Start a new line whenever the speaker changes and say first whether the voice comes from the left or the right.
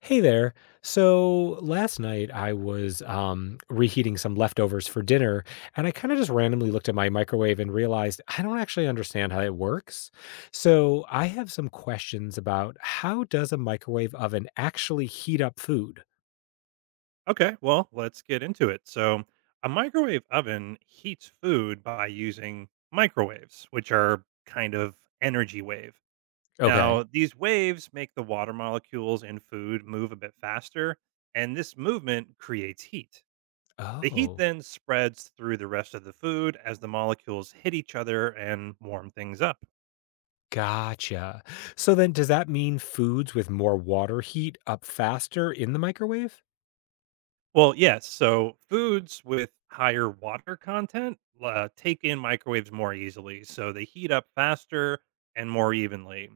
left: Hey there. So last night I was reheating some leftovers for dinner, and I kind of just randomly looked at my microwave and realized I don't actually understand how it works. So I have some questions about how does a microwave oven actually heat up food?
right: Okay, well, let's get into it. So, a microwave oven heats food by using microwaves, which are kind of energy wave.
left: Okay.
right: Now, these waves make the water molecules in food move a bit faster, and this movement creates heat. The heat
left: Oh,
right: then spreads through the rest of the food as the molecules hit each other and warm things up.
left: gotcha. So then does that mean foods with more water heat up faster in the microwave?
right: Well, yes. So foods with higher water content take in microwaves more easily, so they heat up faster and more evenly.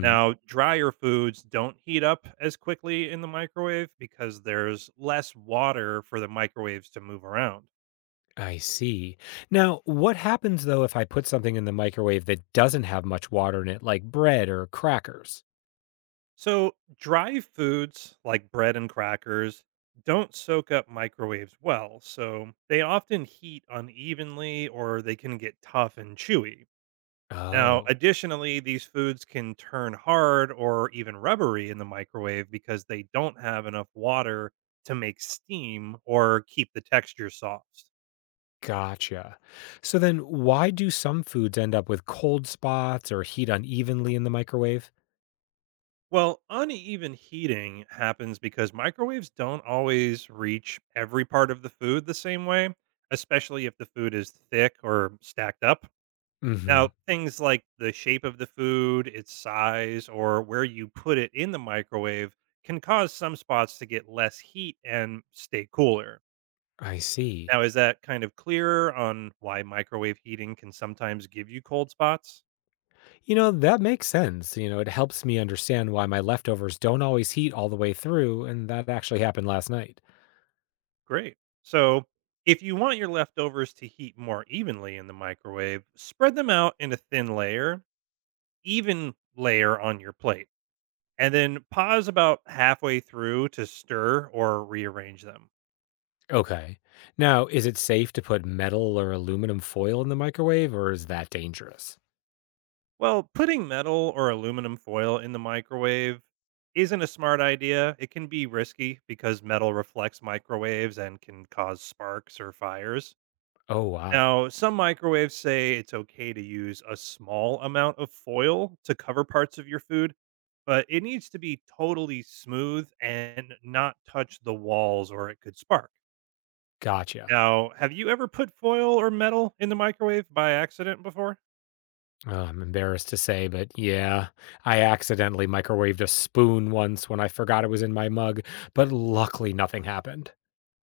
right: Now, drier foods don't heat up as quickly in the microwave because there's less water for the microwaves to move around.
left: I see. Now, what happens though if I put something in the microwave that doesn't have much water in it, like bread or crackers?
right: So, dry foods like bread and crackers don't soak up microwaves well, so they often heat unevenly or they can get tough and chewy. Now,
left: Oh,
right: additionally, these foods can turn hard or even rubbery in the microwave because they don't have enough water to make steam or keep the texture soft.
left: gotcha. So then, why do some foods end up with cold spots or heat unevenly in the microwave?
right: Well, uneven heating happens because microwaves don't always reach every part of the food the same way, especially if the food is thick or stacked up.
left: Mm hmm.
right: Now, things like the shape of the food, its size, or where you put it in the microwave can cause some spots to get less heat and stay cooler.
left: I see.
right: Now, is that kind of clearer on why microwave heating can sometimes give you cold spots?
left: You know, that makes sense. You know, it helps me understand why my leftovers don't always heat all the way through, and that actually happened last night.
right: Great. So, if you want your leftovers to heat more evenly in the microwave, spread them out in a thin layer, even layer on your plate, and then pause about halfway through to stir or rearrange them.
left: Okay. Now, is it safe to put metal or aluminum foil in the microwave, or is that dangerous?
right: Well, putting metal or aluminum foil in the microwave isn't a smart idea. It can be risky because metal reflects microwaves and can cause sparks or fires.
left: Oh, wow.
right: Now, some microwaves say it's okay to use a small amount of foil to cover parts of your food, but it needs to be totally smooth and not touch the walls or it could spark.
left: Gotcha.
right: Now, have you ever put foil or metal in the microwave by accident before?
left: I'm embarrassed to say, but yeah, I accidentally microwaved a spoon once when I forgot it was in my mug, but luckily nothing happened.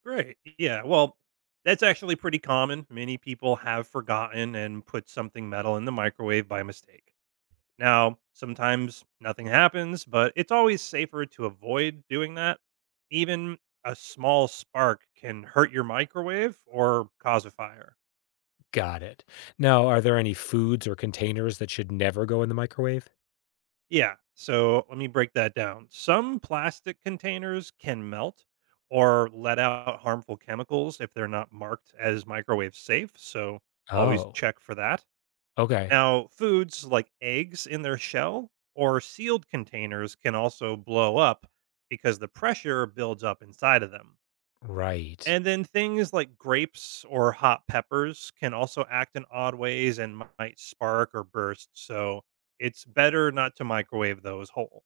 right: Great. Yeah. Well, that's actually pretty common. Many people have forgotten and put something metal in the microwave by mistake. Now, sometimes nothing happens, but it's always safer to avoid doing that. Even a small spark can hurt your microwave or cause a fire.
left: Got it. Now, are there any foods or containers that should never go in the microwave?
right: Yeah. So let me break that down. Some plastic containers can melt or let out harmful chemicals if they're not marked as microwave safe. So always
left: Oh,
right: check for that.
left: okay.
right: Now, foods like eggs in their shell or sealed containers can also blow up because the pressure builds up inside of them.
left: Right.
right: And then things like grapes or hot peppers can also act in odd ways and might spark or burst. So it's better not to microwave those whole.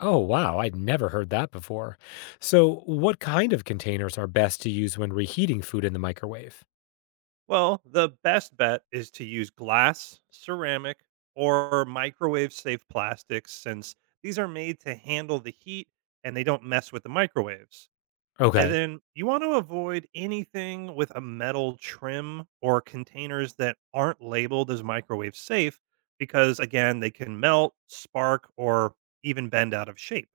left: Oh, wow. I'd never heard that before. So, what kind of containers are best to use when reheating food in the microwave?
right: Well, the best bet is to use glass, ceramic, or microwave safe plastics since these are made to handle the heat and they don't mess with the microwaves. And
left: Okay,
right: then you want to avoid anything with a metal trim or containers that aren't labeled as microwave safe because, again, they can melt, spark, or even bend out of shape.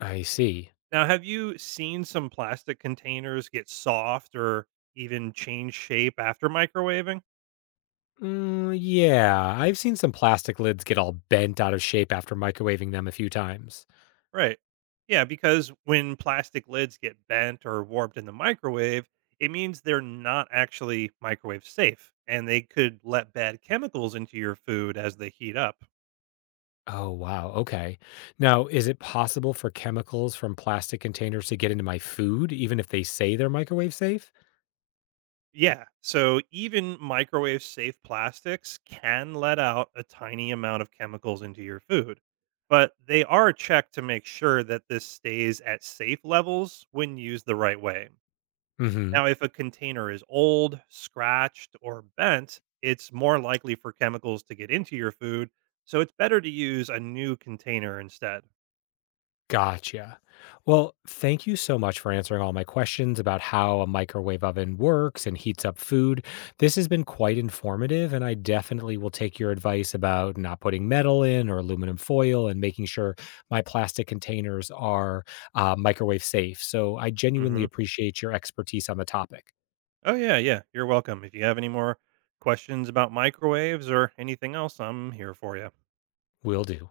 left: I see.
right: Now, have you seen some plastic containers get soft or even change shape after microwaving?
left: Mm, yeah, I've seen some plastic lids get all bent out of shape after microwaving them a few times.
right: Right. Yeah, because when plastic lids get bent or warped in the microwave, it means they're not actually microwave safe and they could let bad chemicals into your food as they heat up.
left: Oh, wow. Okay. Now, is it possible for chemicals from plastic containers to get into my food, even if they say they're microwave safe?
right: Yeah, so even microwave safe plastics can let out a tiny amount of chemicals into your food, but they are checked to make sure that this stays at safe levels when used the right way.
left: Mm hmm.
right: Now, if a container is old, scratched, or bent, it's more likely for chemicals to get into your food. So it's better to use a new container instead.
left: Gotcha. Well, thank you so much for answering all my questions about how a microwave oven works and heats up food. This has been quite informative, and I definitely will take your advice about not putting metal in or aluminum foil and making sure my plastic containers are microwave safe. So I
right: hmm
left: genuinely appreciate your expertise on the topic.
right: Oh, yeah, yeah. You're welcome. If you have any more questions about microwaves or anything else, I'm here for you.
left: Will do.